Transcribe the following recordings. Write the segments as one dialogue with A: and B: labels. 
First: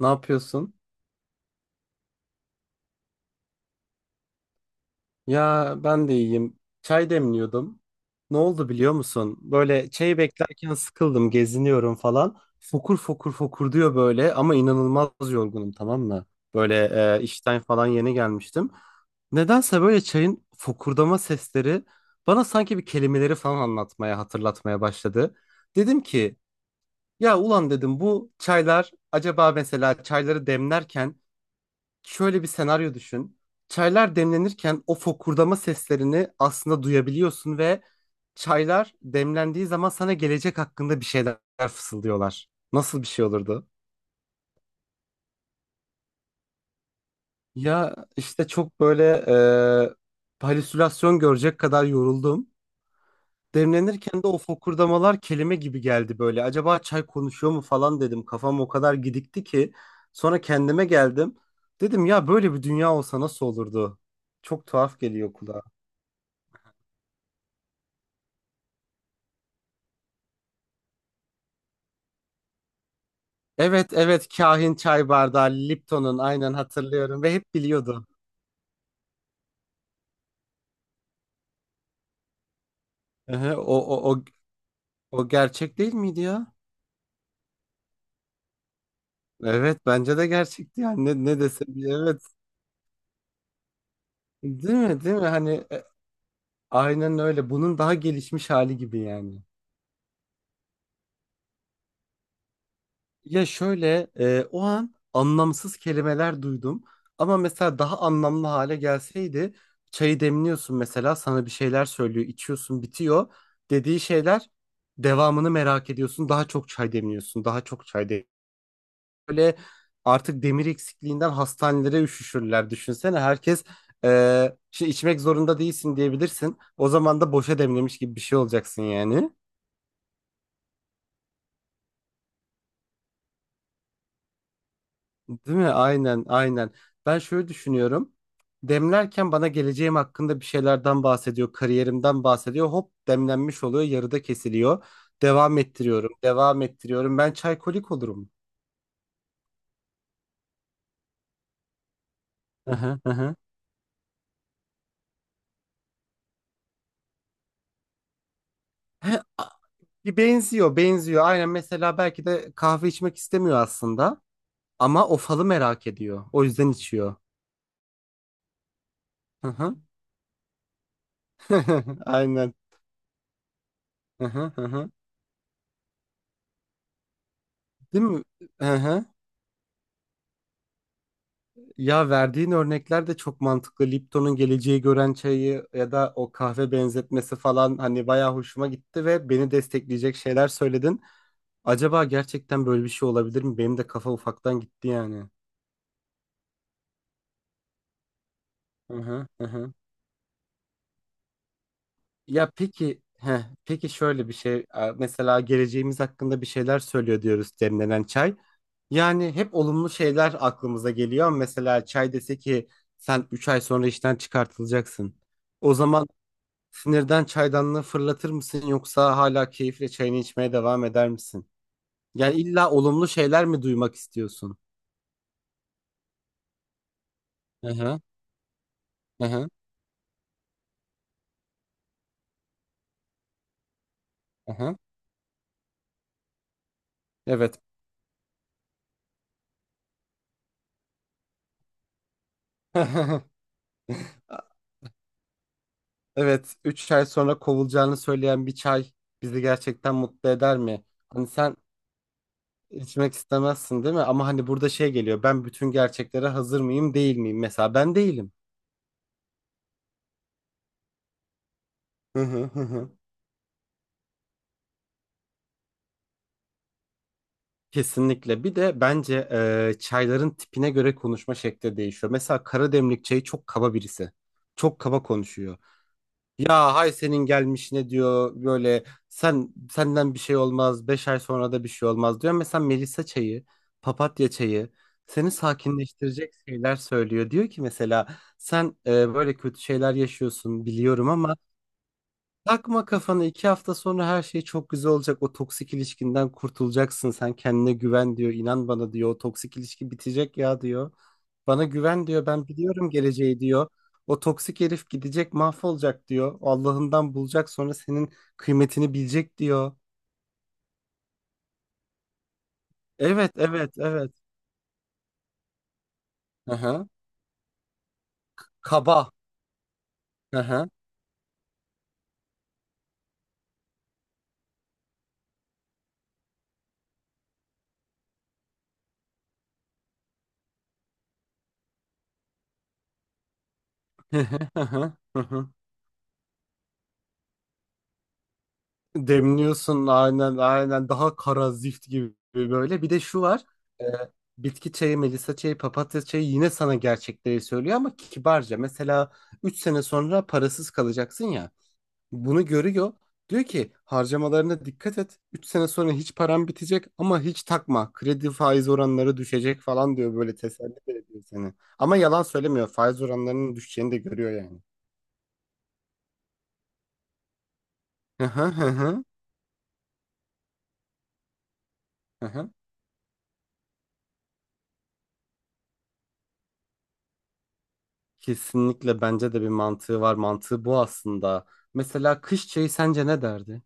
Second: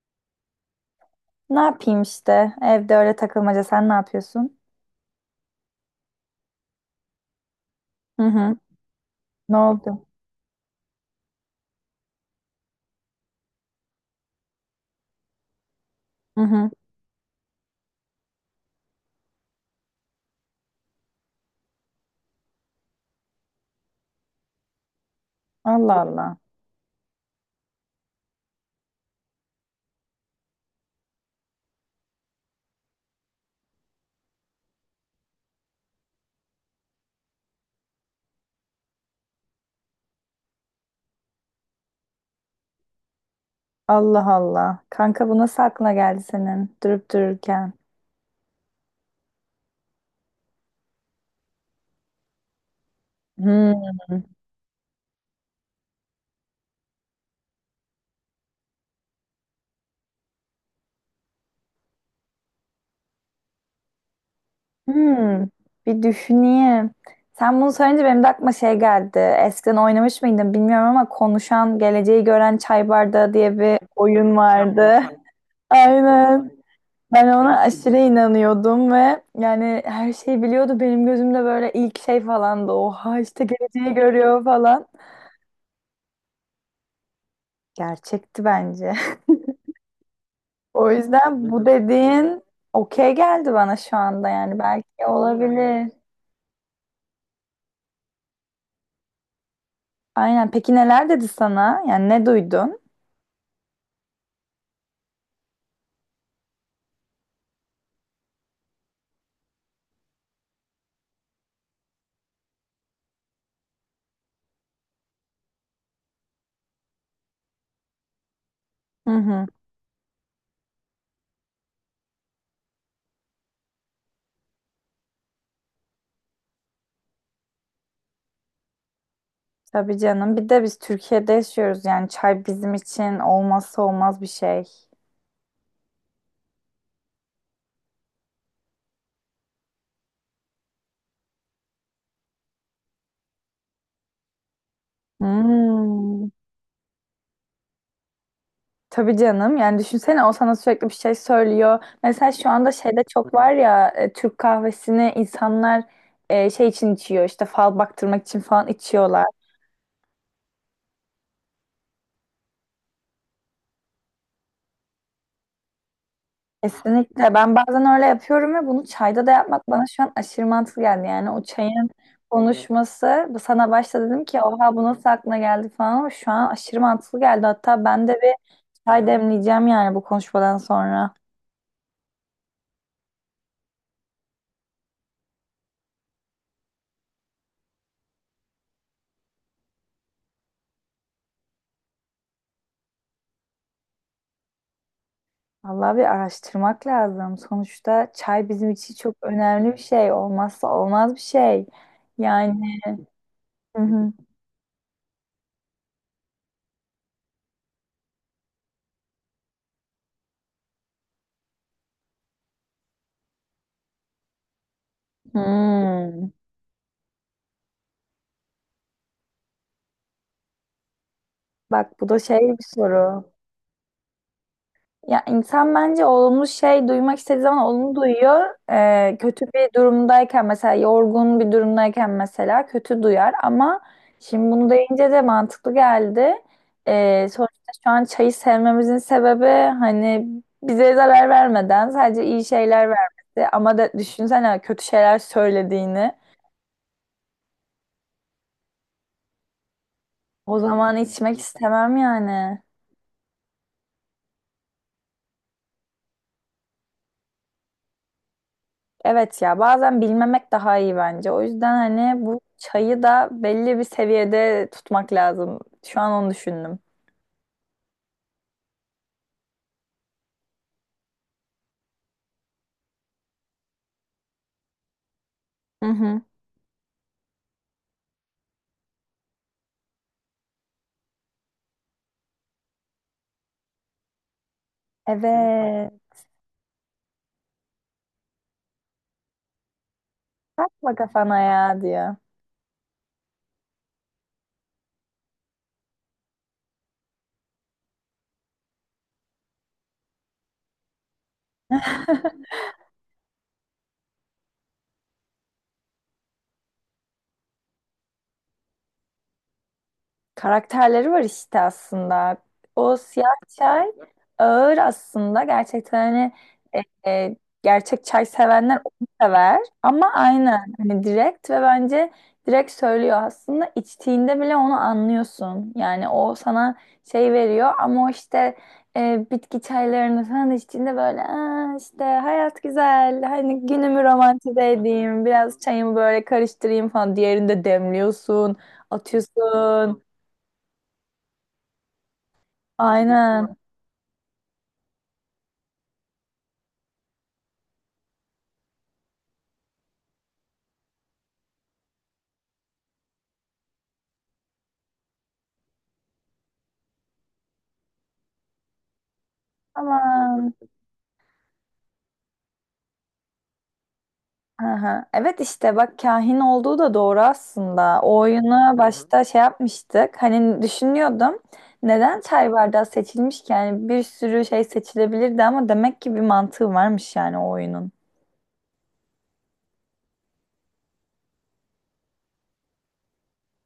A: Ne yapıyorsun?
B: Ne yapayım işte? Evde öyle takılmaca. Sen ne yapıyorsun?
A: Ya ben de iyiyim. Çay demliyordum.
B: Hı
A: Ne
B: hı.
A: oldu biliyor musun?
B: Ne
A: Böyle
B: oldu?
A: çayı beklerken sıkıldım, geziniyorum falan. Fokur fokur fokur diyor böyle ama inanılmaz yorgunum, tamam mı?
B: Hı hı.
A: Böyle işten falan yeni gelmiştim. Nedense böyle çayın fokurdama sesleri bana sanki bir kelimeleri falan anlatmaya, hatırlatmaya başladı.
B: Allah
A: Dedim
B: Allah.
A: ki ya ulan, dedim, bu çaylar acaba mesela çayları demlerken, şöyle bir senaryo düşün. Çaylar demlenirken o fokurdama seslerini aslında duyabiliyorsun ve çaylar demlendiği zaman sana gelecek hakkında bir şeyler fısıldıyorlar. Nasıl bir şey olurdu?
B: Allah Allah. Kanka bu nasıl aklına geldi senin durup dururken?
A: Ya işte çok böyle halüsinasyon görecek kadar yoruldum.
B: Hmm.
A: Demlenirken de o fokurdamalar kelime gibi geldi böyle. Acaba çay konuşuyor mu falan dedim. Kafam o kadar gidikti ki. Sonra kendime geldim. Dedim ya, böyle bir dünya olsa nasıl olurdu? Çok tuhaf geliyor
B: Hmm,
A: kulağa.
B: bir düşüneyim. Sen bunu söyleyince benim de aklıma şey geldi. Eskiden oynamış mıydın bilmiyorum ama konuşan, geleceği gören çay bardağı diye bir
A: Evet evet,
B: oyun
A: kahin
B: vardı.
A: çay bardağı Lipton'un,
B: Aynen.
A: aynen hatırlıyorum
B: Ben
A: ve hep
B: ona aşırı
A: biliyordu.
B: inanıyordum ve yani her şeyi biliyordu. Benim gözümde böyle ilk şey falan falandı. Oha işte
A: Ehe,
B: geleceği
A: o, o,
B: görüyor falan.
A: o gerçek değil miydi ya?
B: Gerçekti bence.
A: Evet, bence de gerçekti,
B: O
A: yani ne, ne
B: yüzden bu
A: desem evet,
B: dediğin okey geldi bana şu anda yani
A: değil mi,
B: belki
A: değil mi, hani
B: olabilir.
A: aynen öyle, bunun daha gelişmiş hali gibi yani.
B: Aynen. Peki neler dedi sana? Yani ne duydun?
A: Ya şöyle o an anlamsız kelimeler duydum ama mesela daha anlamlı hale gelseydi, çayı demliyorsun, mesela sana bir şeyler söylüyor, içiyorsun, bitiyor, dediği şeyler, devamını merak ediyorsun, daha çok çay demliyorsun, daha çok çay demliyorsun.
B: Hı hı.
A: Böyle artık demir eksikliğinden hastanelere üşüşürler, düşünsene, herkes şey içmek zorunda değilsin diyebilirsin, o zaman da boşa demlemiş gibi bir şey olacaksın yani.
B: Tabii canım. Bir de biz Türkiye'de yaşıyoruz yani çay bizim için olmazsa olmaz bir şey.
A: Değil mi? Aynen, aynen. Ben şöyle düşünüyorum. Demlerken bana geleceğim hakkında bir şeylerden bahsediyor, kariyerimden bahsediyor. Hop, demlenmiş oluyor, yarıda kesiliyor. Devam ettiriyorum,
B: Hmm.
A: devam ettiriyorum. Ben çaykolik olurum.
B: Tabii canım. Yani düşünsene o sana sürekli bir şey söylüyor. Mesela şu anda
A: Hı hı,
B: şeyde
A: hı
B: çok
A: hı.
B: var ya Türk kahvesini insanlar şey için içiyor işte fal baktırmak için falan
A: He,
B: içiyorlar.
A: bir benziyor, benziyor. Aynen, mesela belki de kahve içmek istemiyor aslında. Ama o falı merak ediyor. O yüzden içiyor.
B: Kesinlikle. Ben bazen öyle yapıyorum ve bunu çayda da
A: Hı
B: yapmak
A: hı.
B: bana şu an aşırı mantıklı geldi. Yani o çayın
A: Aynen.
B: konuşması bu sana başta dedim
A: Hı
B: ki
A: hı, hı
B: oha bu
A: hı.
B: nasıl aklına geldi falan ama şu an aşırı mantıklı geldi. Hatta
A: Değil
B: ben de
A: mi?
B: bir
A: Hı hı.
B: çay demleyeceğim yani bu konuşmadan sonra.
A: Ya, verdiğin örnekler de çok mantıklı. Lipton'un geleceği gören çayı ya da o kahve benzetmesi falan, hani bayağı hoşuma gitti ve beni destekleyecek şeyler söyledin. Acaba gerçekten böyle bir şey olabilir mi? Benim de kafa ufaktan gitti yani.
B: Vallahi bir araştırmak lazım. Sonuçta çay bizim için
A: Hı
B: çok
A: hı, hı
B: önemli
A: hı.
B: bir şey. Olmazsa olmaz bir şey.
A: Ya
B: Yani
A: peki, heh,
B: Hı
A: peki
B: hı.
A: şöyle bir şey. Mesela geleceğimiz hakkında bir şeyler söylüyor diyoruz demlenen çay. Yani hep olumlu şeyler aklımıza geliyor. Mesela çay dese ki sen 3 ay sonra işten çıkartılacaksın. O zaman
B: Hmm.
A: sinirden çaydanlığı fırlatır mısın, yoksa hala keyifle çayını içmeye devam eder misin?
B: Bak bu da
A: Yani
B: şey bir
A: illa olumlu
B: soru.
A: şeyler mi duymak istiyorsun?
B: Ya insan bence olumlu şey duymak istediği zaman
A: Hı
B: olumlu
A: hı,
B: duyuyor. Kötü
A: hı.
B: bir durumdayken mesela yorgun bir durumdayken mesela kötü duyar ama şimdi bunu deyince de mantıklı geldi.
A: Evet.
B: Sonuçta şu an çayı sevmemizin sebebi hani bize zarar vermeden sadece iyi şeyler vermesi ama da düşünsene kötü şeyler söylediğini.
A: Evet, üç ay sonra kovulacağını söyleyen bir çay bizi gerçekten mutlu
B: O
A: eder mi?
B: zaman
A: Hani
B: içmek
A: sen
B: istemem yani.
A: içmek istemezsin değil mi? Ama hani burada şey geliyor. Ben bütün gerçeklere hazır mıyım, değil miyim? Mesela ben değilim.
B: Evet ya bazen bilmemek daha iyi bence. O yüzden
A: Hı
B: hani bu
A: hı, hı hı.
B: çayı da belli bir seviyede tutmak lazım. Şu an onu düşündüm.
A: Kesinlikle. Bir de bence çayların tipine göre konuşma şekli değişiyor. Mesela kara demlik çayı çok kaba birisi. Çok kaba konuşuyor.
B: Hı hı.
A: Ya hay senin gelmiş ne diyor böyle, sen, senden bir şey olmaz, 5 ay sonra da bir şey olmaz diyor. Mesela melisa çayı, papatya çayı seni
B: Evet.
A: sakinleştirecek şeyler söylüyor. Diyor ki mesela sen böyle kötü şeyler yaşıyorsun,
B: Takma
A: biliyorum, ama
B: kafana ya diyor.
A: takma kafana, iki hafta sonra her şey çok güzel olacak. O toksik ilişkinden kurtulacaksın. Sen kendine güven diyor. İnan bana diyor. O toksik ilişki bitecek ya diyor. Bana güven diyor. Ben biliyorum geleceği diyor. O toksik herif gidecek, mahvolacak diyor. Allah'ından bulacak, sonra senin kıymetini bilecek diyor.
B: Karakterleri var işte aslında. O siyah
A: Evet evet
B: çay
A: evet.
B: ağır aslında. Gerçekten hani
A: Aha.
B: e, e, gerçek çay sevenler onu
A: Kaba.
B: sever. Ama aynı
A: Aha.
B: hani direkt ve bence direkt söylüyor aslında. İçtiğinde bile onu anlıyorsun. Yani o sana şey veriyor ama o işte bitki çaylarını falan içtiğinde böyle "Aa, işte hayat güzel. Hani günümü romantize edeyim. Biraz çayımı böyle karıştırayım falan." Diğerinde demliyorsun,
A: Demliyorsun,
B: atıyorsun.
A: aynen aynen, daha kara zift gibi böyle. Bir de şu var.
B: Aynen.
A: e, Bitki çayı, melisa çayı, papatya çayı yine sana gerçekleri söylüyor ama kibarca. Mesela 3 sene sonra parasız kalacaksın ya. Bunu görüyor. Diyor ki harcamalarına dikkat et. 3 sene sonra hiç param bitecek ama hiç takma. Kredi faiz oranları düşecek falan diyor, böyle
B: Aman.
A: teselli de ediyor seni. Ama yalan söylemiyor. Faiz oranlarının düşeceğini de görüyor yani.
B: Aha. Evet işte bak kahin olduğu da doğru aslında. O
A: Hı hı hı
B: oyunu
A: hı.
B: başta şey yapmıştık. Hani düşünüyordum. Neden
A: Hı hı.
B: çay bardağı seçilmiş ki? Yani bir sürü şey seçilebilirdi ama demek ki bir mantığı varmış yani o oyunun.
A: Kesinlikle bence de bir mantığı var. Mantığı bu aslında. Mesela kış çayı sence ne derdi?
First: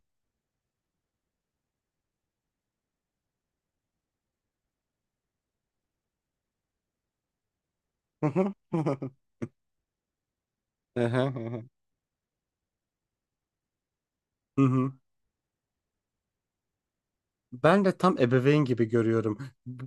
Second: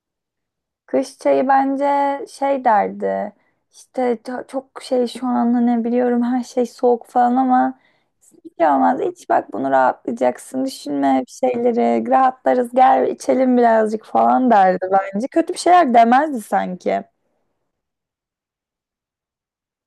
B: Kış çayı bence şey derdi. İşte çok şey şu an hani biliyorum her şey soğuk falan ama hiç şey olmaz.
A: Hı
B: İç bak bunu rahatlayacaksın. Düşünme bir şeyleri. Rahatlarız gel içelim birazcık falan derdi
A: hı.
B: bence. Kötü bir şeyler demezdi sanki.
A: Ben de tam ebeveyn gibi görüyorum. Bu-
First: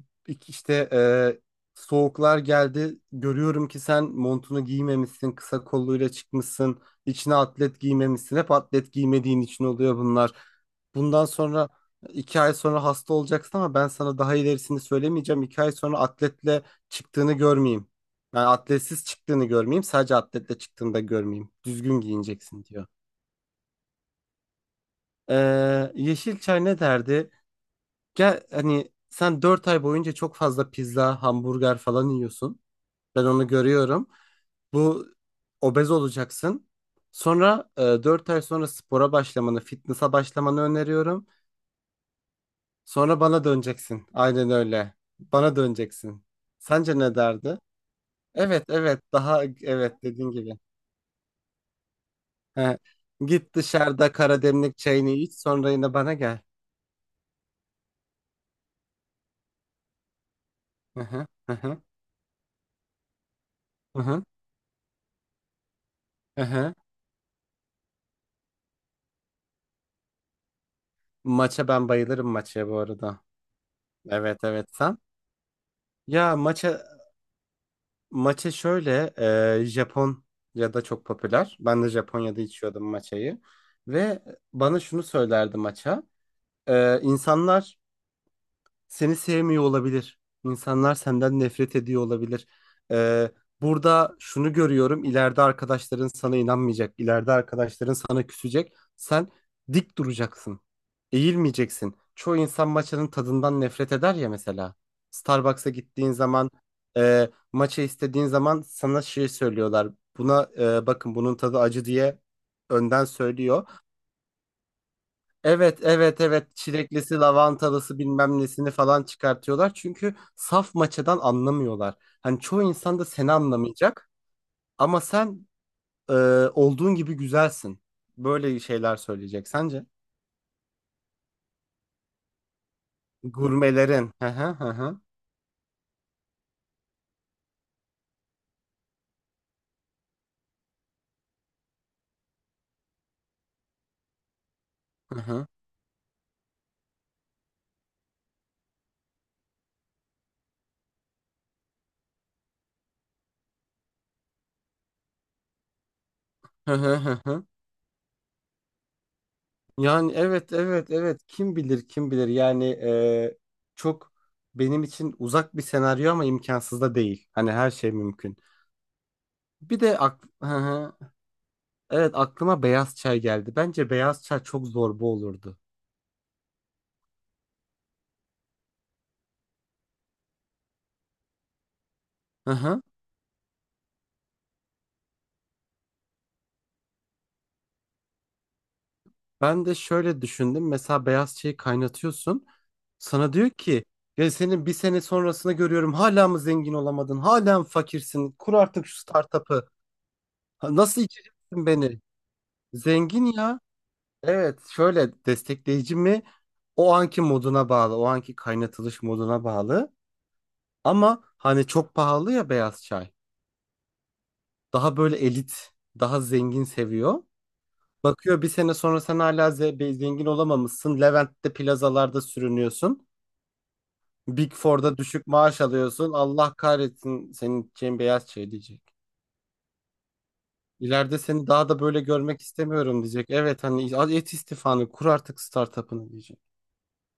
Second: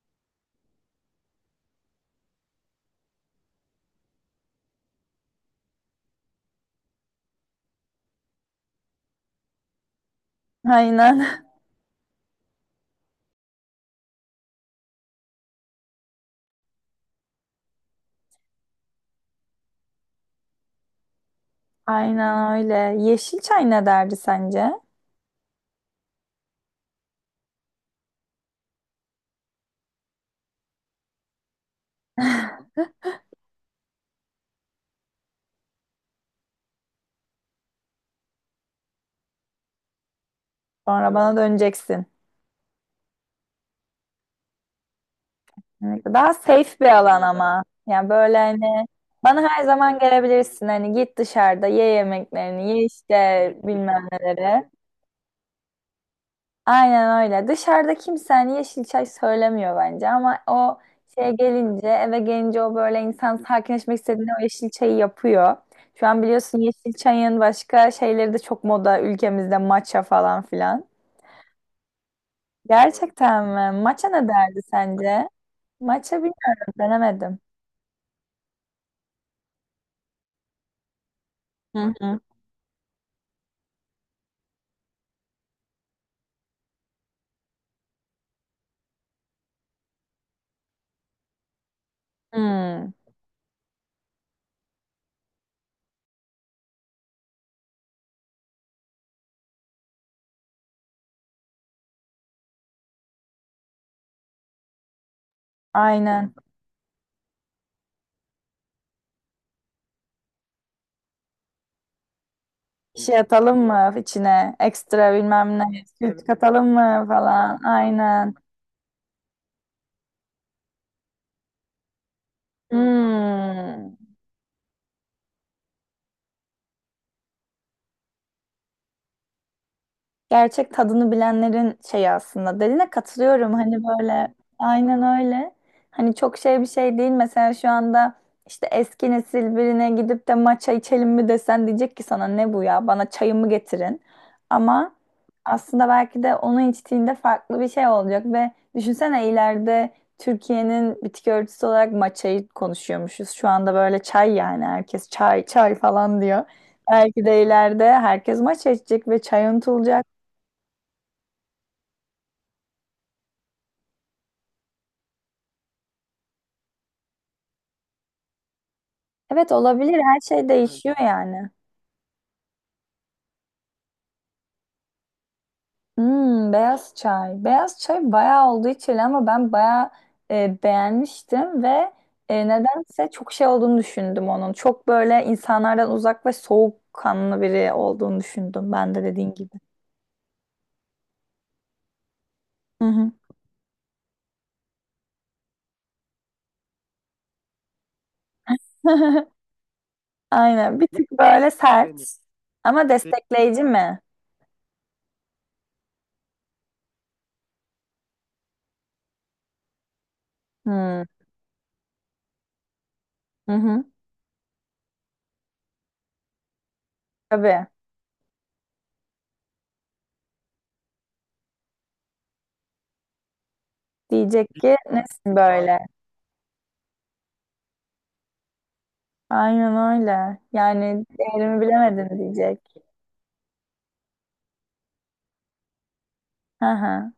A: İşte soğuklar geldi. Görüyorum ki sen montunu giymemişsin, kısa kolluyla çıkmışsın, içine atlet giymemişsin. Hep atlet giymediğin için oluyor bunlar.
B: Aynen.
A: Bundan sonra, iki ay sonra hasta olacaksın ama ben sana daha ilerisini söylemeyeceğim. İki ay sonra atletle çıktığını görmeyeyim. Yani atletsiz çıktığını görmeyeyim, sadece atletle çıktığını da görmeyeyim. Düzgün
B: Aynen
A: giyineceksin diyor.
B: öyle. Yeşil çay ne derdi sence?
A: Yeşilçay ne derdi? Gel hani, sen 4 ay boyunca çok fazla pizza, hamburger falan yiyorsun. Ben onu görüyorum. Bu obez olacaksın. Sonra 4 ay sonra spora başlamanı, fitness'a başlamanı
B: Sonra
A: öneriyorum.
B: bana döneceksin.
A: Sonra bana döneceksin. Aynen öyle. Bana
B: Evet,
A: döneceksin.
B: daha safe bir
A: Sence ne
B: alan
A: derdi?
B: ama. Yani böyle
A: Evet,
B: hani
A: evet. Daha,
B: bana her zaman
A: evet dediğin gibi.
B: gelebilirsin. Hani git dışarıda ye yemeklerini,
A: He.
B: ye
A: Git
B: işte bilmem
A: dışarıda
B: neleri.
A: karademlik çayını iç, sonra yine bana gel.
B: Aynen öyle. Dışarıda kimse hani yeşil çay söylemiyor bence ama o
A: Hı hı,
B: şeye
A: hı hı,
B: gelince, eve gelince o böyle insan sakinleşmek
A: hı hı,
B: istediğinde o yeşil çayı yapıyor. Şu an
A: hı
B: biliyorsun
A: hı.
B: yeşil çayın başka şeyleri de çok moda ülkemizde, matcha falan filan.
A: Maça ben bayılırım, maçaya bu arada.
B: Gerçekten mi? Matcha ne
A: Evet,
B: derdi
A: evet. Sen?
B: sence? Matcha
A: Ya
B: bilmiyorum,
A: maça,
B: denemedim.
A: maça şöyle Japon ya da çok popüler. Ben de
B: Hı hı.
A: Japonya'da içiyordum maçayı ve bana şunu söylerdi maça. E, insanlar seni sevmiyor olabilir. İnsanlar senden nefret ediyor olabilir.
B: Hmm.
A: Ee, burada şunu görüyorum. İleride arkadaşların sana inanmayacak. İleride arkadaşların sana küsecek. Sen dik duracaksın. Eğilmeyeceksin. Çoğu insan maçanın tadından nefret eder ya mesela. Starbucks'a gittiğin
B: Aynen.
A: zaman maça istediğin zaman sana şey söylüyorlar. Buna bakın, bunun tadı acı diye
B: Bir
A: önden
B: şey atalım
A: söylüyor.
B: mı içine? Ekstra bilmem ne.
A: Evet evet
B: Süt
A: evet,
B: katalım mı
A: çileklisi,
B: falan.
A: lavantalısı,
B: Aynen.
A: bilmem nesini falan çıkartıyorlar. Çünkü saf maçadan anlamıyorlar. Hani çoğu insan da seni
B: Hmm.
A: anlamayacak ama sen e, olduğun gibi güzelsin. Böyle şeyler söyleyecek sence?
B: Gerçek tadını bilenlerin şeyi aslında. Dediğine katılıyorum. Hani
A: Gurmelerin. Hı
B: böyle
A: hı hı hı.
B: aynen öyle. Hani çok şey bir şey değil. Mesela şu anda işte eski nesil birine gidip de matcha içelim mi desen diyecek ki sana ne bu ya? Bana çayımı getirin. Ama
A: Hı hı
B: aslında belki de onu içtiğinde farklı bir şey olacak ve düşünsene ileride Türkiye'nin bitki örtüsü olarak matcha'yı konuşuyormuşuz. Şu anda böyle çay yani herkes çay çay falan diyor.
A: hı hı hı
B: Belki de
A: hı.
B: ileride herkes maç içecek ve çay unutulacak.
A: Yani evet evet evet, kim bilir, kim bilir yani çok benim için uzak bir senaryo ama imkansız da değil. Hani her şey mümkün.
B: Evet
A: Bir
B: olabilir.
A: de
B: Her
A: hı
B: şey
A: hı.
B: değişiyor yani.
A: Evet, aklıma beyaz çay geldi. Bence beyaz çay çok zorba olurdu.
B: Hmm, beyaz çay. Beyaz çay bayağı oldu içili ama ben bayağı beğenmiştim ve
A: Hı hı.
B: nedense çok şey olduğunu düşündüm onun. Çok böyle insanlardan uzak ve soğukkanlı biri olduğunu düşündüm ben de dediğin gibi.
A: Ben de şöyle düşündüm. Mesela beyaz çayı kaynatıyorsun.
B: Hı hı.
A: Sana diyor ki ya, senin bir sene sonrasını görüyorum. Hala mı zengin olamadın? Hala mı fakirsin? Kur artık şu startup'ı. Ha,
B: Aynen. Bir
A: nasıl
B: tık böyle. Yani
A: içeceksin
B: sert
A: beni?
B: ama
A: Zengin ya.
B: destekleyici mi?
A: Evet, şöyle destekleyici mi? O anki moduna bağlı. O anki kaynatılış moduna bağlı.
B: Hmm.
A: Ama hani çok pahalı ya beyaz çay.
B: Hı hı.
A: Daha böyle elit, daha zengin seviyor.
B: Tabii.
A: Bakıyor, bir sene sonra sen hala zengin olamamışsın. Levent'te plazalarda sürünüyorsun.
B: Diyecek
A: Big
B: ki
A: Four'da düşük
B: nesin
A: maaş
B: böyle?
A: alıyorsun. Allah kahretsin senin için, beyaz şey diyecek.
B: Aynen öyle. Yani
A: İleride seni
B: değerimi
A: daha da böyle
B: bilemedin
A: görmek
B: diyecek.
A: istemiyorum diyecek. Evet, hani al et istifanı, kur artık startup'ını diyecek.
B: Hı hı.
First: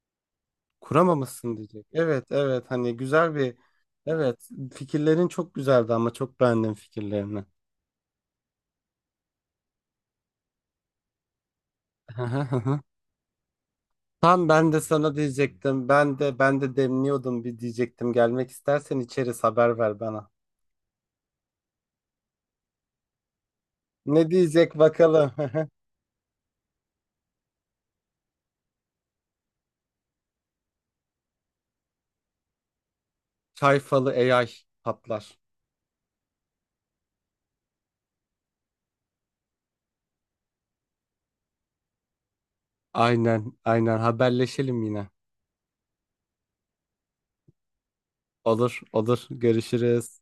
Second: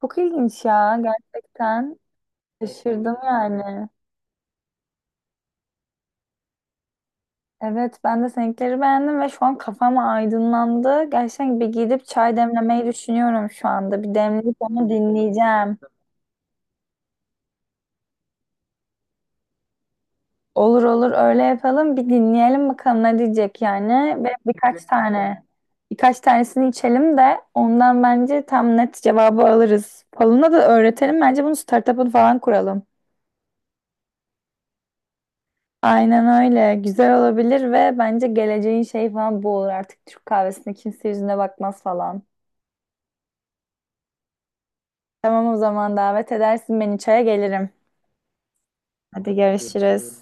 B: Çok ilginç ya
A: Kuramamışsın
B: gerçekten.
A: diyecek. Evet evet,
B: Evet.
A: hani
B: Şaşırdım
A: güzel bir,
B: yani.
A: evet, fikirlerin çok güzeldi ama, çok beğendim fikirlerini.
B: Evet ben de seninkileri beğendim ve şu an kafam aydınlandı. Gerçekten bir gidip çay demlemeyi düşünüyorum şu anda. Bir
A: Tam
B: demleyip
A: ben de
B: onu
A: sana
B: dinleyeceğim.
A: diyecektim. Ben de demliyordum bir diyecektim. Gelmek istersen içeriz, haber ver bana.
B: Olur olur öyle yapalım. Bir dinleyelim bakalım ne diyecek yani.
A: Ne
B: Ve
A: diyecek
B: birkaç
A: bakalım.
B: tane birkaç tanesini içelim de ondan bence tam net cevabı alırız. Falına da öğretelim. Bence bunu startup'ını falan kuralım.
A: Çay falı AI patlar.
B: Aynen öyle. Güzel olabilir ve bence geleceğin şey falan bu olur. Artık Türk kahvesine kimse yüzüne bakmaz falan.
A: Aynen aynen, haberleşelim yine.
B: Tamam o zaman davet edersin beni çaya gelirim.
A: Olur olur,
B: Hadi görüşürüz.
A: görüşürüz.